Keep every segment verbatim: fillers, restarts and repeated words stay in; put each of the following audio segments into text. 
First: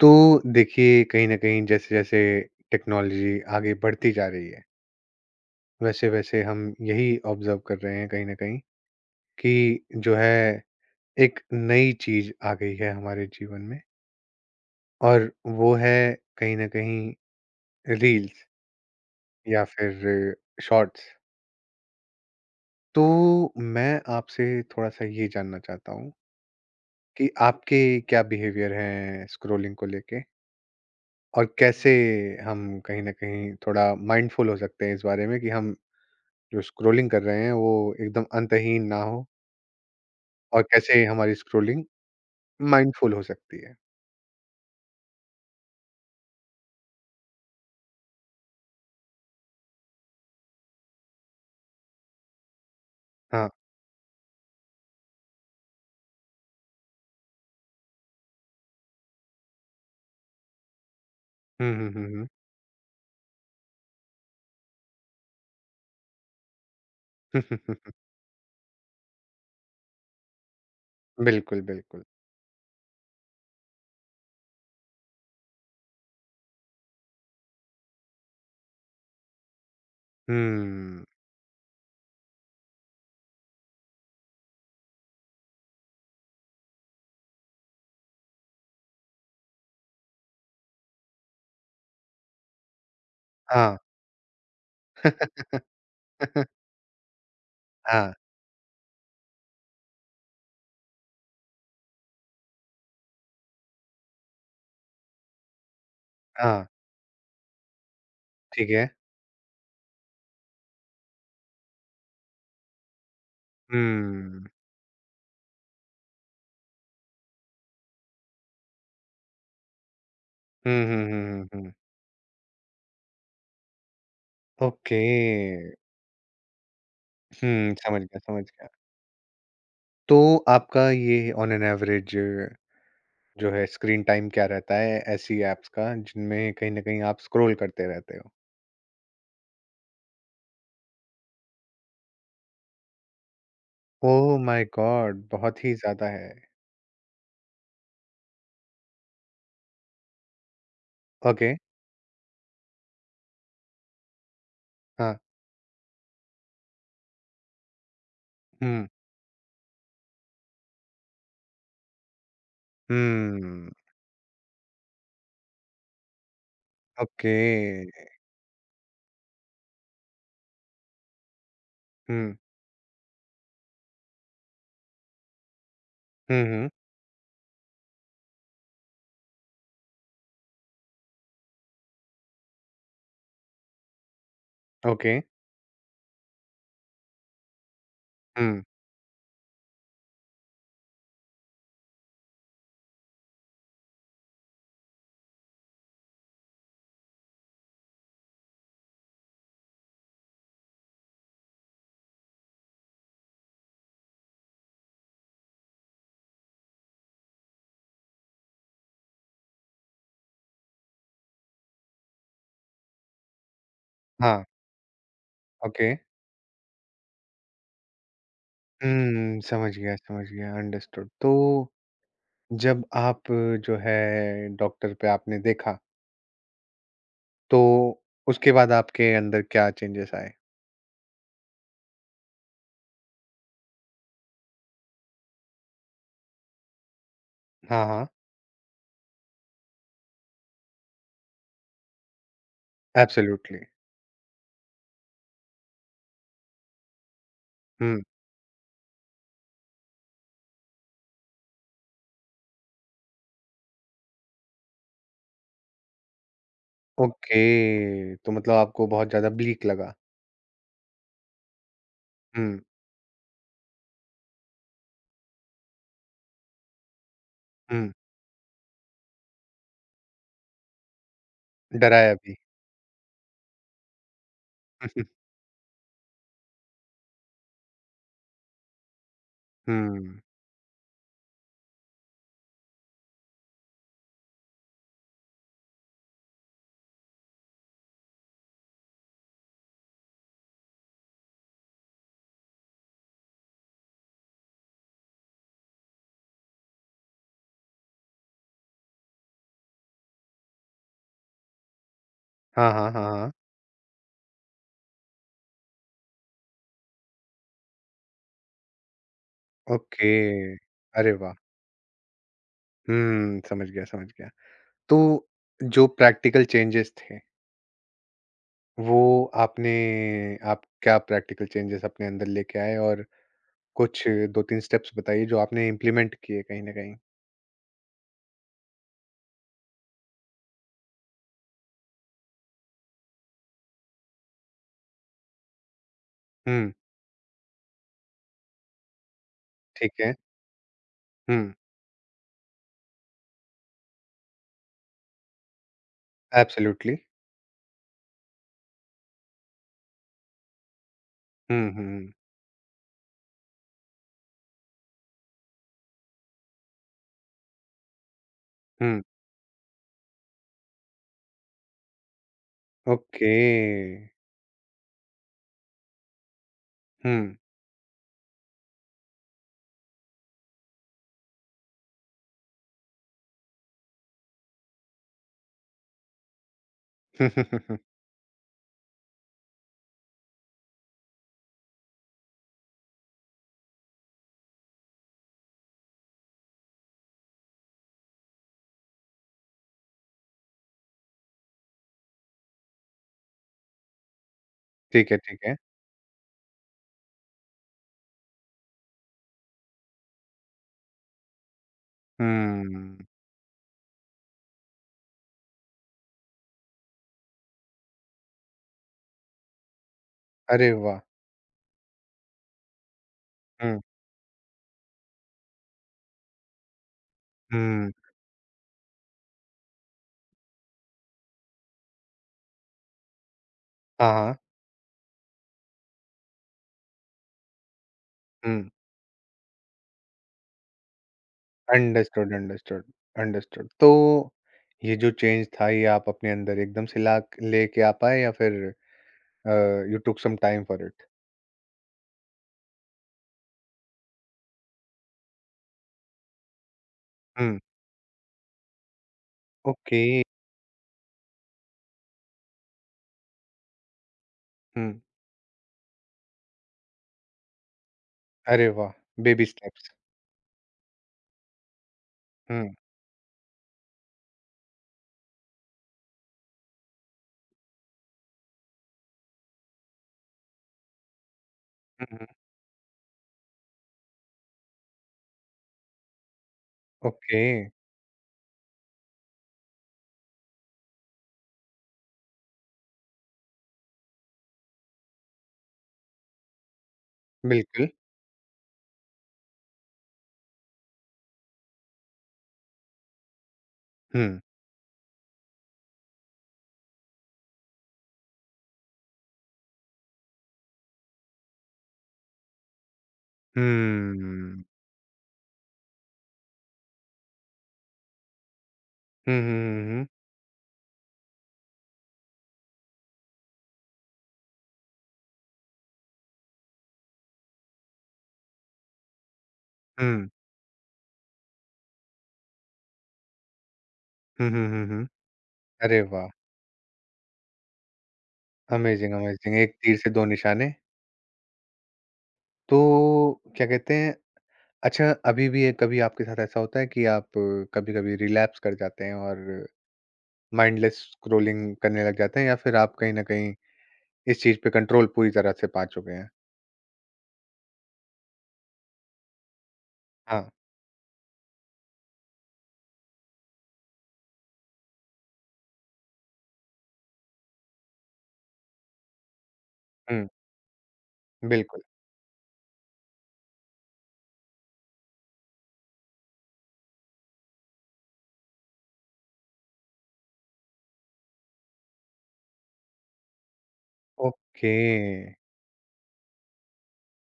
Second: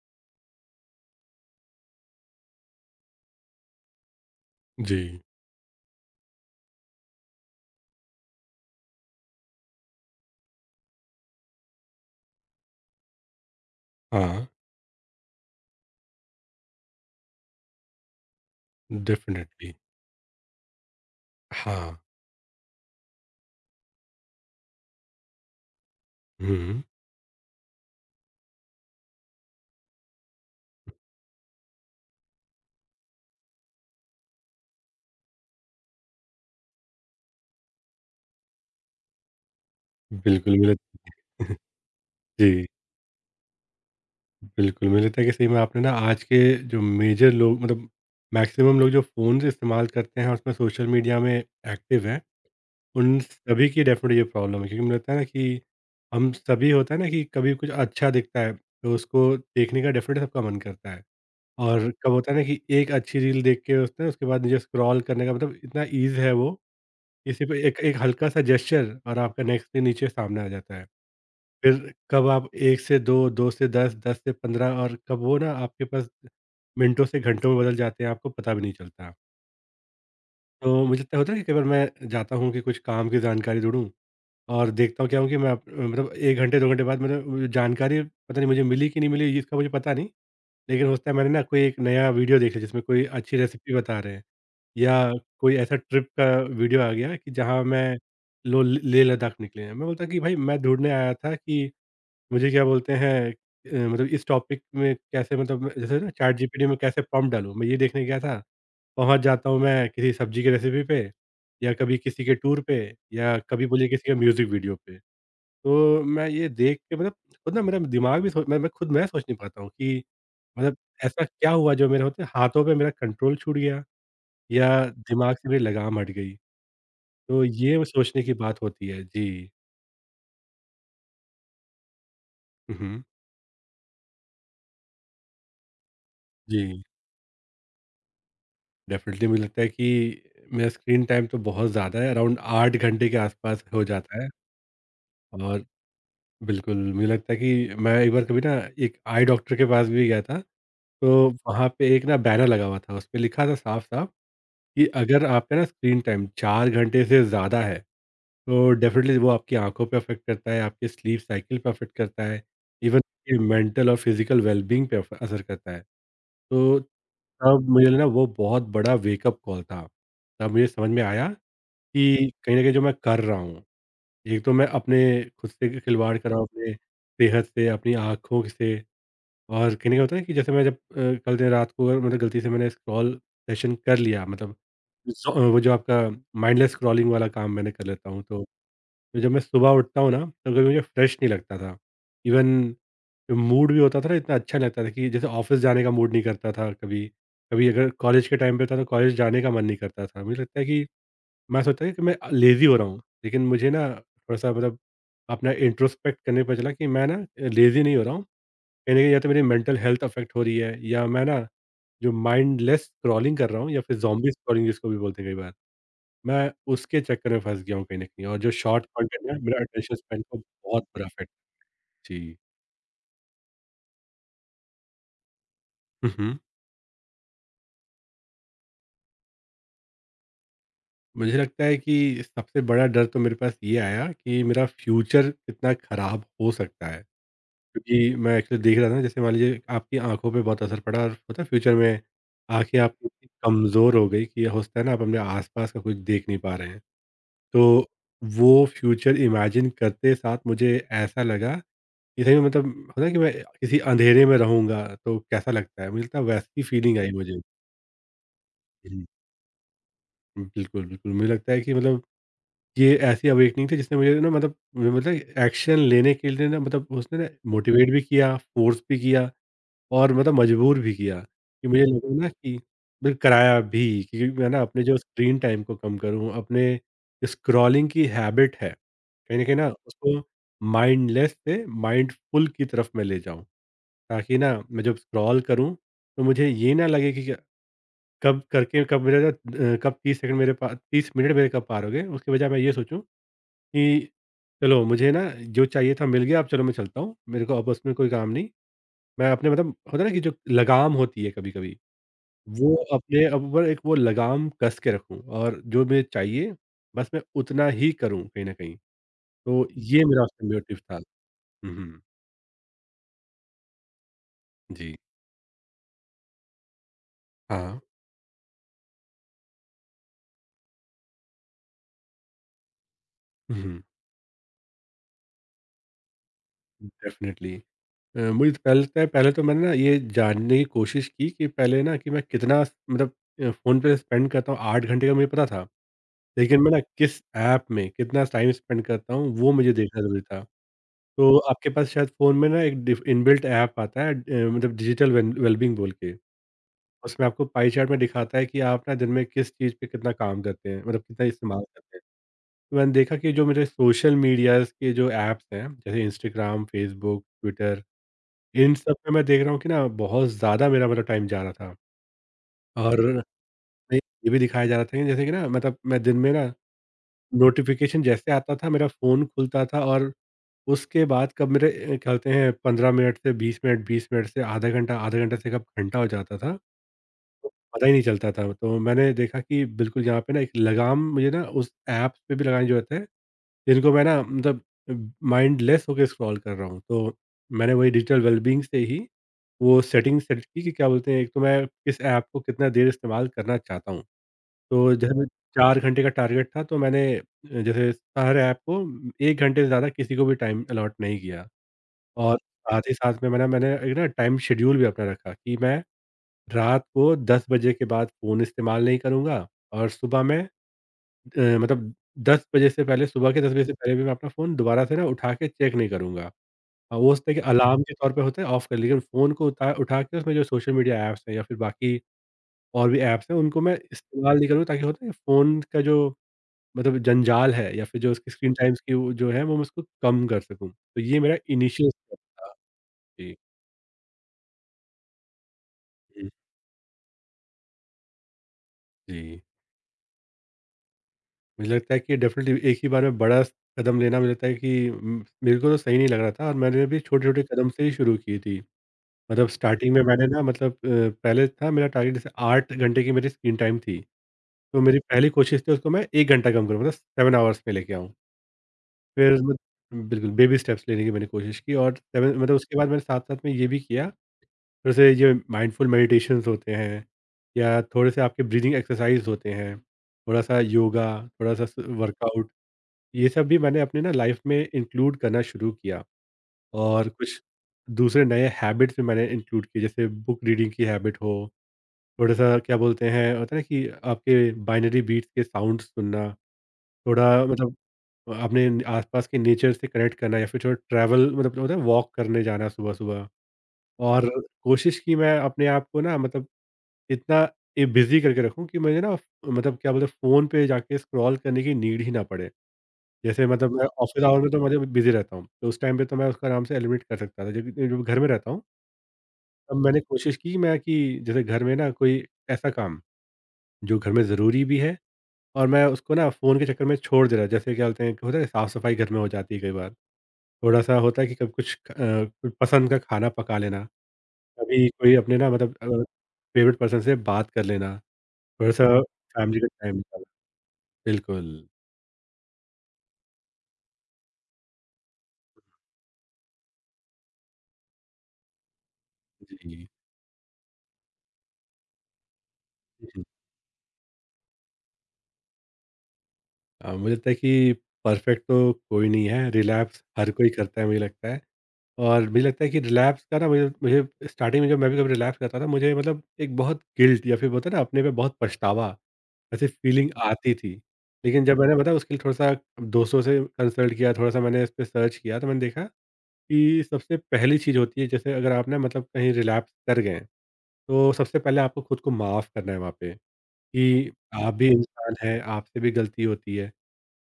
तो देखिए कहीं ना कहीं जैसे जैसे टेक्नोलॉजी आगे बढ़ती जा रही है जी, वैसे वैसे हम यही ऑब्जर्व कर रहे हैं कहीं ना कहीं कि जो है एक नई चीज आ गई है हमारे जीवन में हाँ, और वो है कहीं ना कहीं रील्स या डेफ़िनेटली। फिर शॉर्ट्स। हाँ, तो मैं आपसे थोड़ा सा ये जानना चाहता हूँ हुँ, कि आपके क्या बिहेवियर हैं स्क्रोलिंग को लेके और कैसे हम कहीं ना कहीं थोड़ा माइंडफुल हो सकते हैं इस बारे में कि हम जो स्क्रॉलिंग कर रहे हैं वो एकदम अंतहीन ना हो बिल्कुल और मुझे कैसे हमारी स्क्रॉलिंग जी, माइंडफुल हो सकती है। बिल्कुल मुझे लगता है कि सही में आपने, ना, आज के जो मेजर लोग, मतलब मैक्सिमम लोग, जो फ़ोन्स इस्तेमाल करते हैं और उसमें सोशल मीडिया में एक्टिव हैं, उन हाँ। सभी की डेफ़िनेटली ये प्रॉब्लम है। क्योंकि मुझे लगता है ना कि हम सभी, होता है ना, कि कभी कुछ अच्छा दिखता है, तो उसको देखने का डेफ़िनेटली सबका मन करता है। हुँ, और हुँ, हुँ, कब हुँ। होता है ना कि एक अच्छी रील देख के उसने उसके बाद मुझे स्क्रॉल करने का मतलब इतना ईज़ है वो, किसी पे एक एक हल्का-सा जेस्चर और आपका नेक्स्ट डे नीचे सामने आ जाता है। बिल्कुल, फिर बिल्कुल। कब आप एक से दो, दो से दस, दस से पंद्रह, और कब वो ना आपके पास मिनटों से घंटों में बदल जाते हैं, आपको पता भी नहीं चलता। तो मुझे हुँ। तय होता है कि कई बार मैं जाता हूँ कि कुछ काम की जानकारी ढूँढूँ, और देखता हूँ क्या हूँ कि मैं अप मतलब एक घंटे, दो घंटे बाद मैंने जानकारी, पता नहीं मुझे मिली कि नहीं मिली, इसका मुझे पता नहीं, लेकिन होता है मैंने ना कोई एक नया वीडियो देख लिया जिसमें कोई अच्छी रेसिपी हाँ। बता रहे हैं। या कोई ऐसा ट्रिप का वीडियो आ गया कि जहाँ मैं हाँ, लो लेह लद्दाख निकले हैं। मैं बोलता कि भाई मैं ढूँढने आया था कि मुझे क्या बोलते हैं, अ, मतलब इस टॉपिक में कैसे, मतलब मैं जैसे ना चैट जीपीटी हाँ, में कैसे प्रॉम्प्ट डालूँ? मैं ये देखने गया था। ठीक है। पहुँच जाता हूँ मैं किसी सब्जी की रेसिपी पे, या कभी किसी के टूर पे, या कभी बोलिए किसी के हुँ। म्यूज़िक वीडियो पे। तो मैं ये देख के, मतलब, खुद ना मेरा दिमाग भी, सो मैं मैं खुद, मैं सोच नहीं पाता हूँ कि, हुँ, मतलब, हुँ, ऐसा हुँ, क्या हुँ, हुँ। हुआ जो मेरे होते हाथों पे मेरा कंट्रोल छूट गया? या ओके। दिमाग से मेरी लगाम हट गई। तो हुँ, ये वो समझ गया, सोचने की समझ बात गया। होती है। जी। तो आपका ये on an average hmm, hmm. जो है स्क्रीन टाइम क्या रहता है ऐसी ऐप्स का जिनमें कहीं जी, न कहीं आप स्क्रॉल करते रहते हो? डेफ़िनिटली मुझे लगता है कि मेरा स्क्रीन टाइम तो बहुत ज़्यादा है, अराउंड आठ घंटे के आसपास हो जाता है। Oh my god! और बहुत ही ज़्यादा है। बिल्कुल, मुझे लगता है कि मैं एक बार, कभी ना, एक आई डॉक्टर के पास भी गया था, तो ओके, वहाँ पे एक ना बैनर लगा हुआ था, उसपे लिखा था साफ-साफ कि हाँ। अगर आपका ना स्क्रीन टाइम चार घंटे से ज़्यादा है, तो हुँ, डेफ़िनेटली वो आपकी आँखों पे अफ़ेक्ट करता है, आपके स्लीप साइकिल पे अफ़ेक्ट करता है, इवन ये हुँ, मेंटल और फिज़िकल वेलबीइंग पे अफ असर करता है। तो ओके। तब मुझे ना वो बहुत बड़ा वेकअप कॉल था। तब मुझे समझ में आया कि हुँ, कहीं न कहीं जो मैं कर रहा हूँ, एक तो मैं अपने, खुद से खिलवाड़ कर रहा हुँ, हूँ, हुँ, अपने सेहत से, अपनी आँखों से। और कहीं न कहीं होता है कि जैसे मैं जब, अ, कल देर रात को अगर मतलब गलती से मैंने स्क्रॉल सेशन कर लिया, मतलब ओके, ज़ो वो, जो आपका माइंडलेस स्क्रॉलिंग वाला काम मैंने कर लेता हूँ, तो हुँ, तो जब मैं सुबह उठता हूँ ना, तो कभी मुझे फ्रेश नहीं लगता था। इवन जो मूड भी होता था ना, इतना अच्छा नहीं लगता था, कि जैसे ऑफ़िस जाने का मूड नहीं करता था कभी। कभी अगर कॉलेज के टाइम पे था तो कॉलेज जाने का मन नहीं करता था। मुझे लगता है कि मैं सोचता था कि मैं, अ, लेज़ी हो रहा हूँ। लेकिन मुझे ना, थोड़ा-सा मतलब, अपना इंट्रोस्पेक्ट करने पे चला कि मैं ना, अ, लेज़ी नहीं हो रहा हूँ। कहीं न कहीं या तो मेरी मेंटल हेल्थ अफ़ेक्ट हो रही है, या मैं ना जो माइंडलेस स्क्रॉलिंग कर रहा हूँ, या फिर ज़ॉम्बी हाँ, स्क्रॉलिंग जिसको भी बोलते हैं कई बार। ओके। मैं उसके चक्कर में फँस गया हूँ कहीं न कहीं, और जो शॉर्ट कंटेंट है हुँ, मेरा समझ गया, अटेंशन स्पैन समझ को गया, बहुत बुरा अंडरस्टूड। इफ़ेक्ट। तो जी। जब आप जो है डॉक्टर पे आपने देखा, हुँ, हुँ। तो उसके बाद आपके अंदर क्या चेंजेस आए? मुझे लगता है कि सबसे बड़ा डर तो मेरे पास ये आया कि मेरा फ्यूचर कितना ख़राब हो सकता है। हाँ, हाँ, क्योंकि मैं एक्चुअली देख रहा था ना, जैसे मान लीजिए आपकी आँखों पे बहुत असर पड़ा और होता है फ्यूचर में आँखें आपकी इतनी एब्सोल्यूटली। कमज़ोर हो गई, कि होता है ना, आप अपने आस-पास का कुछ देख नहीं पा रहे हैं। तो हुँ, वो फ्यूचर इमेजिन करते साथ मुझे ऐसा लगा, ये सही में, मतलब, होता है कि मैं किसी अँधेरे में रहूँगा तो कैसा लगता है? मुझे लगता है वैसी फीलिंग आई मुझे। ओके, तो मतलब आपको बहुत ज़्यादा ब्लीक लगा। हुँ, बिल्कुल, बिल्कुल। मुझे लगता है कि, मतलब, हुँ, ये ऐसी अवेकनिंग थी जिसने मुझे ना, मतलब, मुझे मतलब एक्शन लेने के लिए ना, मतलब उसने ना मोटिवेट हुँ, भी किया, फ़ोर्स भी किया, और मतलब मजबूर भी किया, कि मुझे डराया लगा ना भी। कि फिर कराया भी, कि मैं ना अपने जो स्क्रीन टाइम को कम करूँ, अपने स्क्रॉलिंग की हैबिट है, कहीं न कहीं ना उसको हुँ, माइंडलेस से माइंडफुल की तरफ मैं ले जाऊँ। ताकि ना मैं जब स्क्रॉल करूँ, तो मुझे ये ना लगे कि क्या, कब करके कब मेरा अ, कब तीस सेकंड, मेरे पास तीस मिनट मेरे कब पार हो गए, उसके बजाय मैं ये सोचूँ कि चलो मुझे ना जो चाहिए था मिल गया, अब चलो मैं चलता हूँ, मेरे को अब उसमें कोई काम नहीं। मैं अपने, मतलब, होता है ना कि जो लगाम होती है कभी कभी, हाँ, वो हाँ, हाँ, अपने हाँ, ऊपर एक वो लगाम कस के रखूँ, और जो मुझे चाहिए बस मैं उतना ही करूँ कहीं न कहीं। तो ये ओके, मेरा उसमें मोटिव था। अरे वाह! हुँ, हुँ। हुँ, समझ गया, समझ गया। जी। तो जो प्रैक्टिकल चेंजेस थे, हाँ। वो आपने आप क्या प्रैक्टिकल चेंजेस अपने अंदर लेके आए और हुँ, हुँ। कुछ दो तीन स्टेप्स बताइए जो आपने इम्प्लीमेंट किए कहीं न कहीं? डेफ़िनिटली। अ, मुझे तो पहले लगता है, पहले तो मैंने ना ये जानने की कोशिश की, कि पहले ना, कि मैं कितना, मतलब, अ, फ़ोन पे स्पेंड करता हूँ, आठ घंटे का मुझे पता था। लेकिन मैं हुँ, ना किस ऐप में कितना टाइम स्पेंड करता हूँ, वो मुझे ठीक देखना है। ज़रूरी था। तो हुँ, आपके पास शायद फ़ोन में ना एक डिफ़ इनबिल्ट ऐप आता है, अ, मतलब डिजिटल वेल वेलबीइंग बोल के। एब्सोल्यूटली। उसमें आपको पाई चार्ट में दिखाता है कि आप ना दिन में किस चीज़ पे कितना काम करते हैं, मतलब कितना इस्तेमाल हुँ, करते हैं। हुँ, तो मैंने देखा कि जो मेरे सोशल मीडियाज़ के जो ऐप्स हैं, जैसे इंस्टाग्राम, फ़ेसबुक, ट्विटर, इन सब हुँ, में मैं देख रहा हूँ कि ना बहुत ज़्यादा मेरा, मतलब, टाइम जा रहा था, और, ओके। नहीं, ये भी दिखाया जा रहा था कि जैसे कि ना मतलब मैं दिन में ना, हुँ। नोटिफिकेशन जैसे आता था मेरा फ़ोन खुलता था, और उसके बाद कब मेरे, अ, क्या होते हैं, पंद्रह मिनट से बीस मिनट, बीस मिनट से आधा घंटा, आधा घंटा से कब घंटा हो जाता था, तो पता ही नहीं चलता था। तो मैंने देखा कि बिल्कुल यहाँ पे ना एक लगाम मुझे ना उस ऐप पे भी लगानी ज़रूरत है, जिनको मैं ना, मतलब, माइंडलेस होके स्क्रॉल कर रहा हूँ। तो मैंने वही डिजिटल वेलबीइंग से ही वो सेटिंग सेट की कि क्या बोलते हैं, एक तो मैं किस ऐप को कितना देर इस्तेमाल करना चाहता हूँ। तो ठीक है, जैसे ठीक है। चार घंटे का टारगेट था, तो मैंने, अ, जैसे, हर ऐप को एक घंटे से ज़्यादा किसी को भी टाइम अलॉट नहीं किया। और साथ ही हुँ, साथ में मैंने मैंने एक ना टाइम शेड्यूल भी अपना रखा, कि मैं रात को दस बजे के बाद फ़ोन इस्तेमाल नहीं करूँगा, और सुबह मैं, अरे वाह! अ, मतलब, दस बजे से पहले, सुबह के दस बजे से हुँ, पहले भी मैं अपना फ़ोन दोबारा से ना उठा के चेक नहीं करूँगा। हाँ, वो होता है कि अलार्म हुँ, के तौर पे होता है, ऑफ कर, लेकिन फ़ोन को उठा उठा के उसमें जो सोशल मीडिया ऐप्स हैं या फिर बाकी और भी ऐप्स हैं, उनको मैं हाँ, हाँ, इस्तेमाल नहीं करूँ, ताकि होता है फ़ोन का जो, मतलब, जंजाल है, या फिर जो उसकी स्क्रीन हुँ, टाइम्स की वो जो है, वो मैं उसको कम कर सकूँ। तो ये मेरा इनिशियल स्टेप अंडरस्टूड, था। अंडरस्टूड, जी। अंडरस्टूड। तो ये जो चेंज था, ये आप हुँ, अपने अंदर एकदम से ला क लेके आ पाए या फिर जी। Uh, you took some time for it. मुझे लगता है कि डेफ़िनिटली एक ही बार में बड़ा कदम लेना मुझे लगता है कि, उम, मेरे को तो सही नहीं लग रहा था, और मैंने भी छोटे-छोटे हुँ, कदम से ही शुरू की थी। मतलब स्टार्टिंग ओके, में मैंने ना, मतलब, अ, पहले था मेरा टारगेट, जैसे आठ घंटे की मेरी स्क्रीन टाइम थी। तो हुँ। मेरी पहली कोशिश थी उसको मैं एक घंटा कम करूँ, मतलब सेवन आवर्स में लेके आऊँ। अरे वाह! फिर बेबी मत स्टेप्स। बिल्कुल बेबी स्टेप्स लेने की मैंने कोशिश की, और सेवन, मतलब, हुँ, उसके बाद मैंने साथ-साथ में ये भी किया, जैसे ये माइंडफुल मेडिटेशंस होते हैं, या थोड़े से आपके ब्रीदिंग एक्सरसाइज होते हैं, थोड़ा-सा योगा, थोड़ा-सा स हुँ, हुँ। वर्कआउट, ये सब भी मैंने अपने ना लाइफ में इंक्लूड करना शुरू किया। और कुछ ओके, दूसरे नए हैबिट्स भी मैंने इंक्लूड किए, जैसे बुक रीडिंग की हैबिट हो, थोड़ा-सा क्या बोलते हैं, होता है ना कि आपके बाइनरी बीट्स के साउंड सुनना, थोड़ा, मतलब, बिल्कुल। अपने आस-पास के नेचर से कनेक्ट करना, या फिर थोड़ा ट्रैवल, मतलब होता है वॉक करने जाना सुबह-सुबह, और हुँ, कोशिश की मैं अपने आप को ना, मतलब, इतना ए, बिज़ी करके रखूँ कि मुझे ना, मतलब, क्या बोलते हैं, फ़ोन पे जाके स्क्रॉल करने की नीड ही ना पड़े। जैसे, मतलब, मैं ऑफ़िस आवर में तो हम्म। मतलब बिज़ी रहता हूँ, तो उस टाइम पे तो मैं उसको आराम से एलिमिनेट कर सकता था। जब जब घर में रहता हूँ, हुँ, हुँ, तब हुँ, मैंने हुँ, कोशिश की मैं कि जैसे घर में ना कोई ऐसा काम, जो घर में ज़रूरी भी है और मैं उसको ना फ़ोन के चक्कर में छोड़ दे रहा, जैसे क्या बोलते हैं कि होता है साफ-सफाई घर में हो जाती है कई बार। हुँ। थोड़ा-सा होता है कि कभी कुछ अ, कुछ पसंद का खाना पका लेना, हुँ, हुँ, हुँ, कभी हुँ। कोई अपने ना मतलब अ, अरे वाह! फ़ेवरेट पर्सन से बात कर लेना, थोड़ा-सा अमेज़िंग, अमेज़िंग। फ़ैमिली का एक टाइम तीर से निकालना। दो निशाने। बिल्कुल। तो क्या कहते हैं, अच्छा अभी भी ये कभी आपके साथ ऐसा होता है कि आप कभी-कभी रिलैप्स कर जाते हैं और जी। माइंडलेस स्क्रॉलिंग करने लग जाते हैं या फिर आप कहीं न जी। कहीं इस चीज़ पे कंट्रोल पूरी तरह से पा चुके हैं? अ, मुझे लगता है कि परफ़ेक्ट तो कोई नहीं है, रिलैप्स हर कोई हाँ, करता है मुझे लगता है। और मुझे लगता है कि रिलैप्स का ना मुझे मुझे स्टार्टिंग में जब मैं भी कभी रिलैप्स करता था, मुझे मतलब एक बहुत गिल्ट या फिर बोलते हैं ना अपने पे बहुत पछतावा ऐसी फीलिंग हुँ। आती थी। लेकिन जब मैंने बिल्कुल। बताया, उसके लिए थोड़ा-सा दोस्तों से कंसल्ट किया, थोड़ा-सा मैंने इस पे सर्च किया, तो मैंने देखा कि सबसे पहली चीज़ होती है, जैसे अगर आप ना मतलब कहीं रिलैप्स कर गए हैं, तो सबसे पहले आपको खुद को माफ़ करना है वहाँ पे कि आप भी ओके। इंसान हैं, आपसे भी गलती होती है।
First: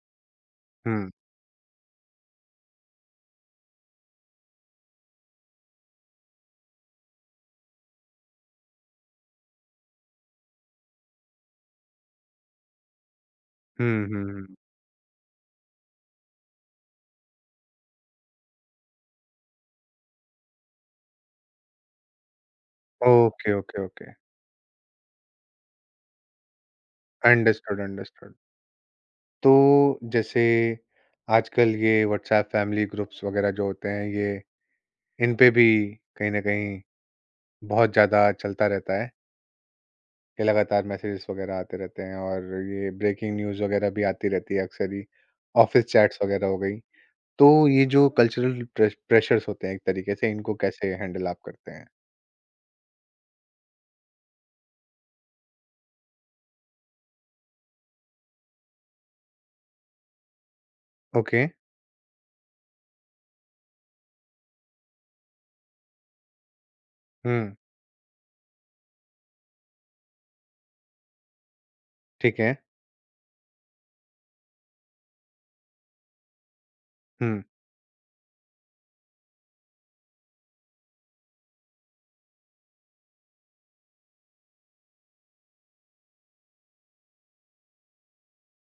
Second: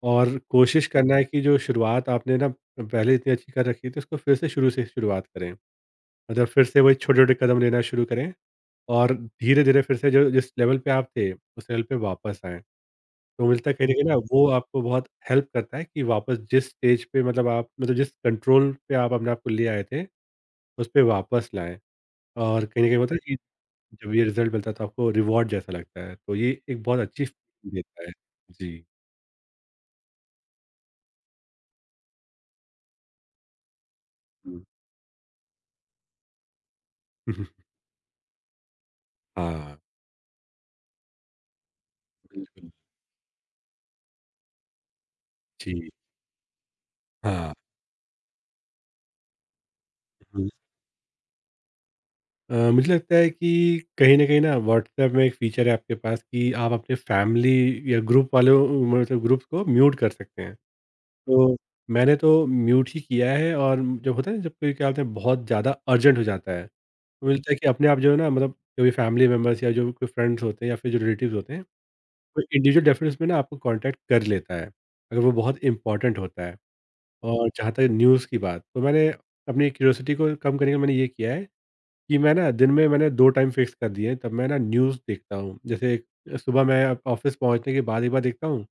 और कोशिश हुँ। करना है कि जो शुरुआत आपने ना पहले इतनी अच्छी कर रखी थी, उसको फिर से शुरू से शुरुआत करें। मतलब फिर से वही छोटे-छोटे कदम लेना शुरू करें और धीरे-धीरे फिर से जो जिस लेवल पे आप थे, उस लेवल पे वापस आएँ। तो मिलता है कहीं न कहीं हुँ, ना, हुँ, वो हुँ। आपको बहुत हेल्प करता है कि वापस जिस स्टेज पे मतलब आप मतलब जिस कंट्रोल पे आप अपने आप को ले आए थे, उस पे वापस लाएँ। और कहीं न कहीं होता है कि ओके, ओके, ओके। जब ये रिज़ल्ट मिलता है तो आपको रिवॉर्ड जैसा लगता है। तो ये एक बहुत अच्छी फ़ीलिंग अंडरस्टूड, देता है। अंडरस्टूड। जी। तो जैसे आजकल ये व्हाट्सएप फैमिली ग्रुप्स वगैरह जो होते हैं, ये हुँ। इन पे भी कहीं न कहीं बहुत ज़्यादा चलता रहता है हाँ, कि लगातार मैसेजेस वगैरह आते रहते हैं और बिल्कुल। ये ब्रेकिंग न्यूज़ वगैरह भी आती रहती है अक्सर ही, ऑफ़िस जी, चैट्स वगैरह हो गई। तो हाँ। ये जो कल्चरल प्रेश प्रेशर्स होते हैं एक तरीके से, हुँ। इनको कैसे हैंडल आप करते हैं? अ, मुझे लगता है कि कहीं न कहीं ना व्हाट्सऐप में एक फ़ीचर है आपके पास कि आप अपने फैमिली या ग्रुप वालों मतलब ग्रुप को म्यूट कर सकते हैं। ओके। तो मैंने तो म्यूट ही किया है, और जब होता है ना, जब कोई क्या बोलते हैं बहुत ज़्यादा अर्जेंट हो जाता है, तो मिलता है हुँ। कि अपने आप जो है ना, मतलब कोई फैमिली मेंबर्स या जो कोई फ्रेंड्स होते हैं या फिर जो रिलेटिव्स होते हैं, ठीक वो है। इंडिविजुअल डेफिनेशन में ना आपको कॉन्टैक्ट कर लेता है, अगर वो बहुत इम्पोर्टेंट होता है। हुँ। और जहाँ तक न्यूज़ की बात, तो मैंने अपनी क्यूरियोसिटी को कम करने के लिए मैंने ये किया है कि मैं ना दिन में मैंने दो टाइम फिक्स कर दिए हैं, तब मैं ना न्यूज़ देखता हूँ। जैसे एक- सुबह मैं ऑफ़िस पहुँचने के बाद एक बार देखता हूँ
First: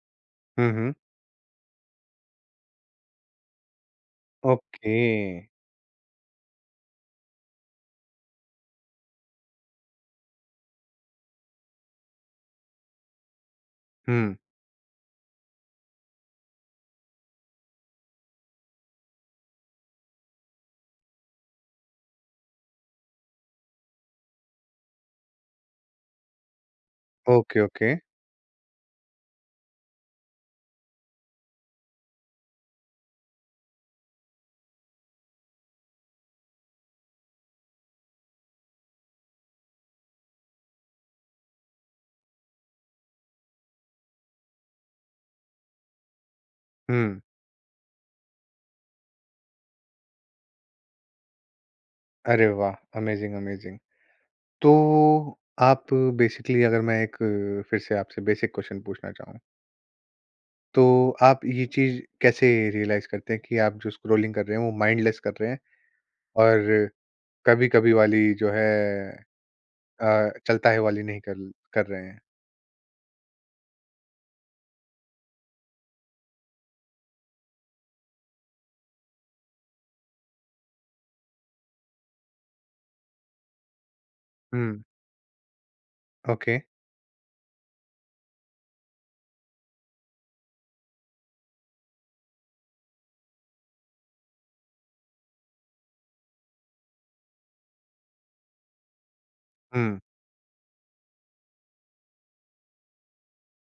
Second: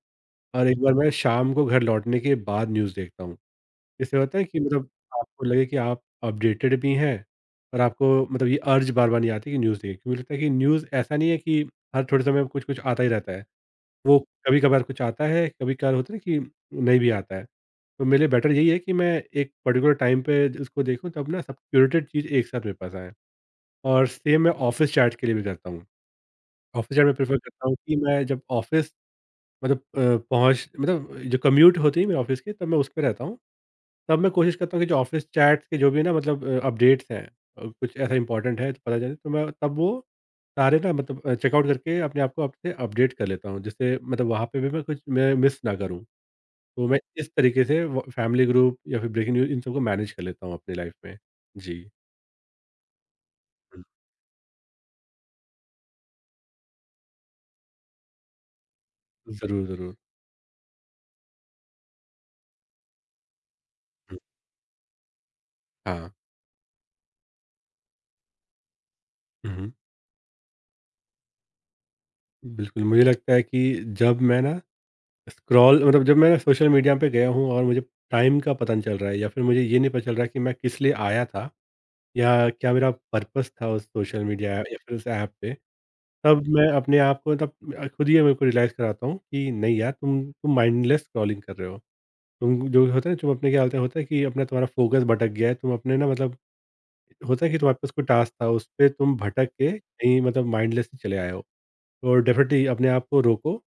और हुँ, एक बार हुँ। मैं शाम को घर लौटने के बाद न्यूज़ देखता हूँ। इससे होता है कि मतलब ओके। आपको लगे कि आप अपडेटेड भी हैं, और आपको मतलब ये अर्ज बार बार नहीं आती कि न्यूज़ देखिए, क्योंकि लगता है कि न्यूज़ ऐसा नहीं है कि हर थोड़े समय में कुछ कुछ आता ही रहता है। वो हुँ। कभी कभार कुछ आता है, कभी कभार होता है कि नहीं भी आता है। तो मेरे लिए बेटर यही है कि मैं एक पर्टिकुलर टाइम पे उसको देखूँ, तब ना सब क्यूरेटेड चीज़ एक साथ मेरे पास आए। और सेम मैं ऑफिस चैट के लिए भी करता हूँ। ऑफिस चैट में प्रेफर ओके, करता हूँ ओके। कि मैं जब ऑफिस मतलब अ, पहुँच मतलब जो कम्यूट होती है मेरे ऑफिस की, तब मैं उस पर रहता हूँ। तब मैं कोशिश करता हूँ कि जो ऑफ़िस चैट्स के जो भी ना मतलब अ, अपडेट्स हैं, अ, कुछ ऐसा इम्पोर्टेंट है तो पता चले, तो मैं तब वो सारे ना मतलब अ, चेकआउट करके अपने आप को अपने अपडेट कर लेता हूँ। जिससे मतलब वहाँ पे भी मैं कुछ मैं मिस ना करूँ। तो मैं हुँ। इस तरीके से व फैमिली ग्रुप या फिर ब्रेकिंग न्यूज़, इन सबको मैनेज कर लेता हूँ अपनी लाइफ़ में। जी। अरे वाह! Amazing, amazing. हुँ। तो आप बेसिकली, अगर मैं एक अ, फिर से आपसे बेसिक क्वेश्चन पूछना चाहूँ, ज़रूर, ज़रूर। तो आप ये चीज़ कैसे रियलाइज़ करते हैं कि आप जो हुँ, स्क्रॉलिंग कर रहे हैं वो माइंडलेस कर रहे हैं हाँ। और कभी-कभी वाली जो है, हुँ, हुँ। अ, चलता है वाली नहीं कर कर रहे हैं? बिल्कुल, मुझे लगता है कि जब मैं ना स्क्रॉल मतलब जब मैं सोशल मीडिया पे गया हूँ, और मुझे टाइम का पता नहीं चल रहा है, या फिर मुझे ये नहीं पता चल रहा है कि मैं किस लिए आया था। या क्या मेरा पर्पस था उस सोशल मीडिया या हुँ। फिर उस ऐप पे? तब ओके। मैं अपने आप को मतलब अ, खुद ही मेरे को रियलाइज़ कराता हूँ कि नहीं यार, तुम तुम माइंडलेस स्क्रॉलिंग कर रहे हो। तुम जो होता है ना, तुम अपने क्या होता है होता है कि अपना तुम्हारा फ़ोकस भटक गया है, तुम अपने ना मतलब होता है कि तुम्हारे पास कोई टास्क था, उस पे तुम भटक के हुँ। कहीं मतलब माइंडलेसली चले आए हो। तो डेफ़िनेटली अपने आप को रोको,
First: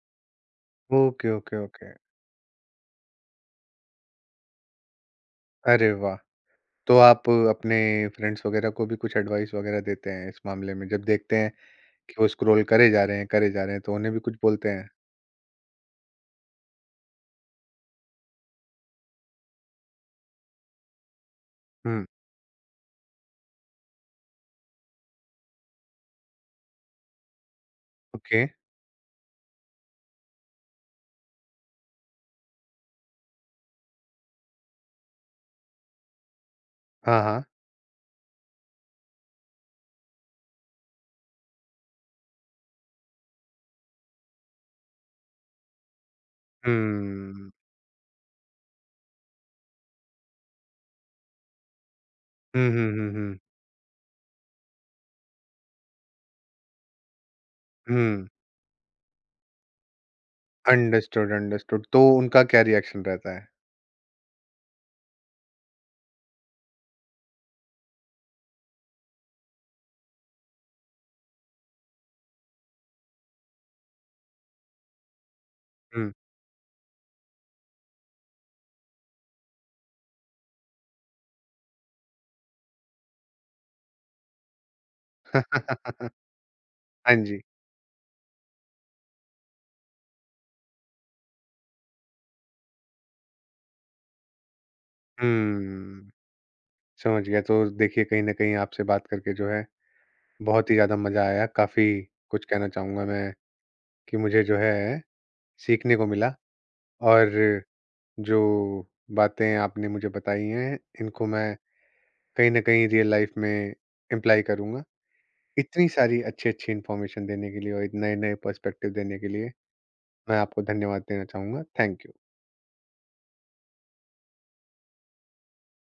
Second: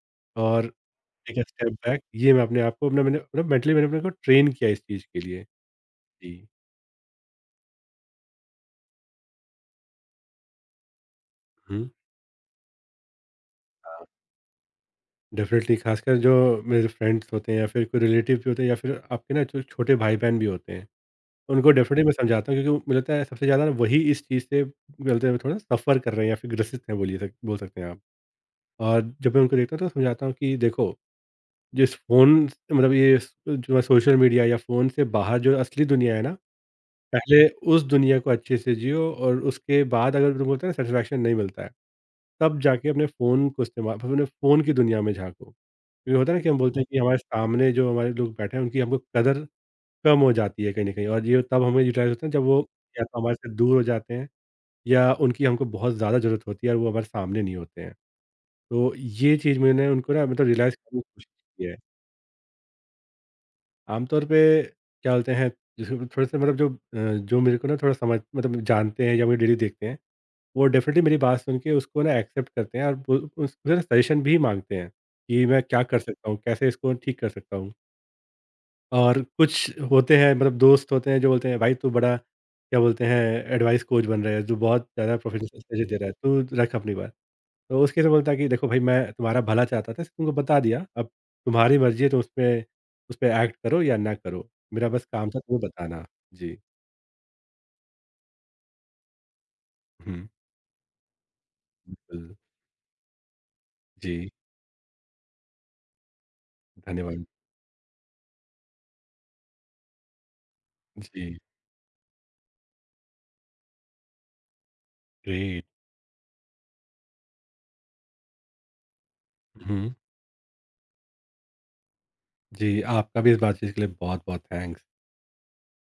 और okay, take a okay, step okay. Back. ये मैं अपने आप को अपना मैंने मतलब मेंटली मैंने अपने को ट्रेन किया इस चीज़ के लिए। अरे वाह! जी। तो आप अपने फ्रेंड्स वगैरह को भी कुछ एडवाइस वगैरह देते हैं इस मामले में जब देखते हैं हुँ। कि वो स्क्रॉल करे जा रहे हैं, करे जा रहे हैं, तो हाँ। उन्हें भी कुछ बोलते हैं? डेफ़िनेटली, ख़ासकर जो मेरे फ्रेंड्स होते हैं या फिर कोई रिलेटिव भी होते हैं या फिर आपके ना जो छोटे भाई-बहन भी होते हैं, उनको डेफ़िनेटली हुँ, मैं समझाता हूँ, क्योंकि मुझे लगता है सबसे ज़्यादा ना वही इस चीज़ से बोलते हैं थोड़ा सफ़र कर रहे हैं, या फिर ग्रसित हैं बोलिए, सक बोल सकते हैं आप। ओके। और जब मैं उनको देखता हूँ तो समझाता हूँ कि देखो, जिस फ़ोन मतलब ये स जो है सोशल मीडिया या फ़ोन से बाहर जो असली दुनिया है ना, हाँ, हाँ। पहले उस दुनिया को अच्छे से जियो, और उसके बाद अगर तुम बोलते हैं ना सैटिस्फैक्शन नहीं मिलता है, तब जाके अपने फ़ोन को इस्तेमाल अपने फ़ोन की दुनिया में झाँको। ये होता है ना कि हम बोलते हैं कि हमारे हम्म। सामने जो हमारे लोग बैठे हैं, उनकी हमको कदर कम हो जाती है कहीं न कहीं, और ये तब हमें यूटिलाइज़ होता है जब वो हुँ, हुँ, या हुँ, तो हमारे हुँ। से दूर हो जाते हैं, या उनकी हमको बहुत ज़्यादा ज़रूरत होती है और वो हमारे सामने नहीं होते हैं। हुँ, तो ये चीज़ मैंने उनको ना मतलब रियलाइज़ करने की कोशिश अंडरस्टूड, की है। अंडरस्टूड। तो उनका क्या रिएक्शन रहता है? आमतौर पे क्या बोलते हैं, जैसे थोड़े-से मतलब जो अ, जो मेरे को ना थोड़ा समझ मतलब जानते हैं, या मुझे डेली देखते हैं, वो डेफ़िनिटली मेरी बात सुन के उसको ना एक्सेप्ट करते हैं, और वो उस मुझे ना सजेशन भी माँगते हैं कि मैं क्या कर हुँ। सकता हूँ? कैसे इसको ठीक कर सकता हूँ? और कुछ होते हैं मतलब दोस्त होते हैं जो बोलते हैं, भाई तू बड़ा क्या बोलते हैं एडवाइस कोच बन रहा है, जो बहुत ज़्यादा प्रोफेशनल सजेशन दे रहा है, तू रख अपनी बात। हाँ जी। तो उसके से बोलता है कि देखो भाई, मैं तुम्हारा भला चाहता था, तुमको बता दिया, अब तुम्हारी मर्जी है, तो उसमें उस पर एक्ट करो या ना करो। मेरा बस काम था तुम्हें बताना। हुँ, जी। समझ गया। तो देखिए कहीं न कहीं आपसे बात करके जो है हम्म। बहुत ही ज़्यादा मज़ा आया। काफ़ी बिल्कुल। कुछ कहना चाहूँगा मैं कि जी। मुझे जो है सीखने को मिला धन्यवाद। और जो बातें आपने मुझे बताई हैं, इनको जी। मैं कहीं न कहीं रियल लाइफ़ में इम्प्लाई करूँगा। ग्रेट। इतनी सारी अच्छी-अच्छी इन्फॉर्मेशन देने के लिए और नए-नए पर्सपेक्टिव देने के लिए हम्म। मैं आपको धन्यवाद देना चाहूँगा। Thank you. जी, आपका भी इस बातचीत के लिए बहुत बहुत थैंक्स।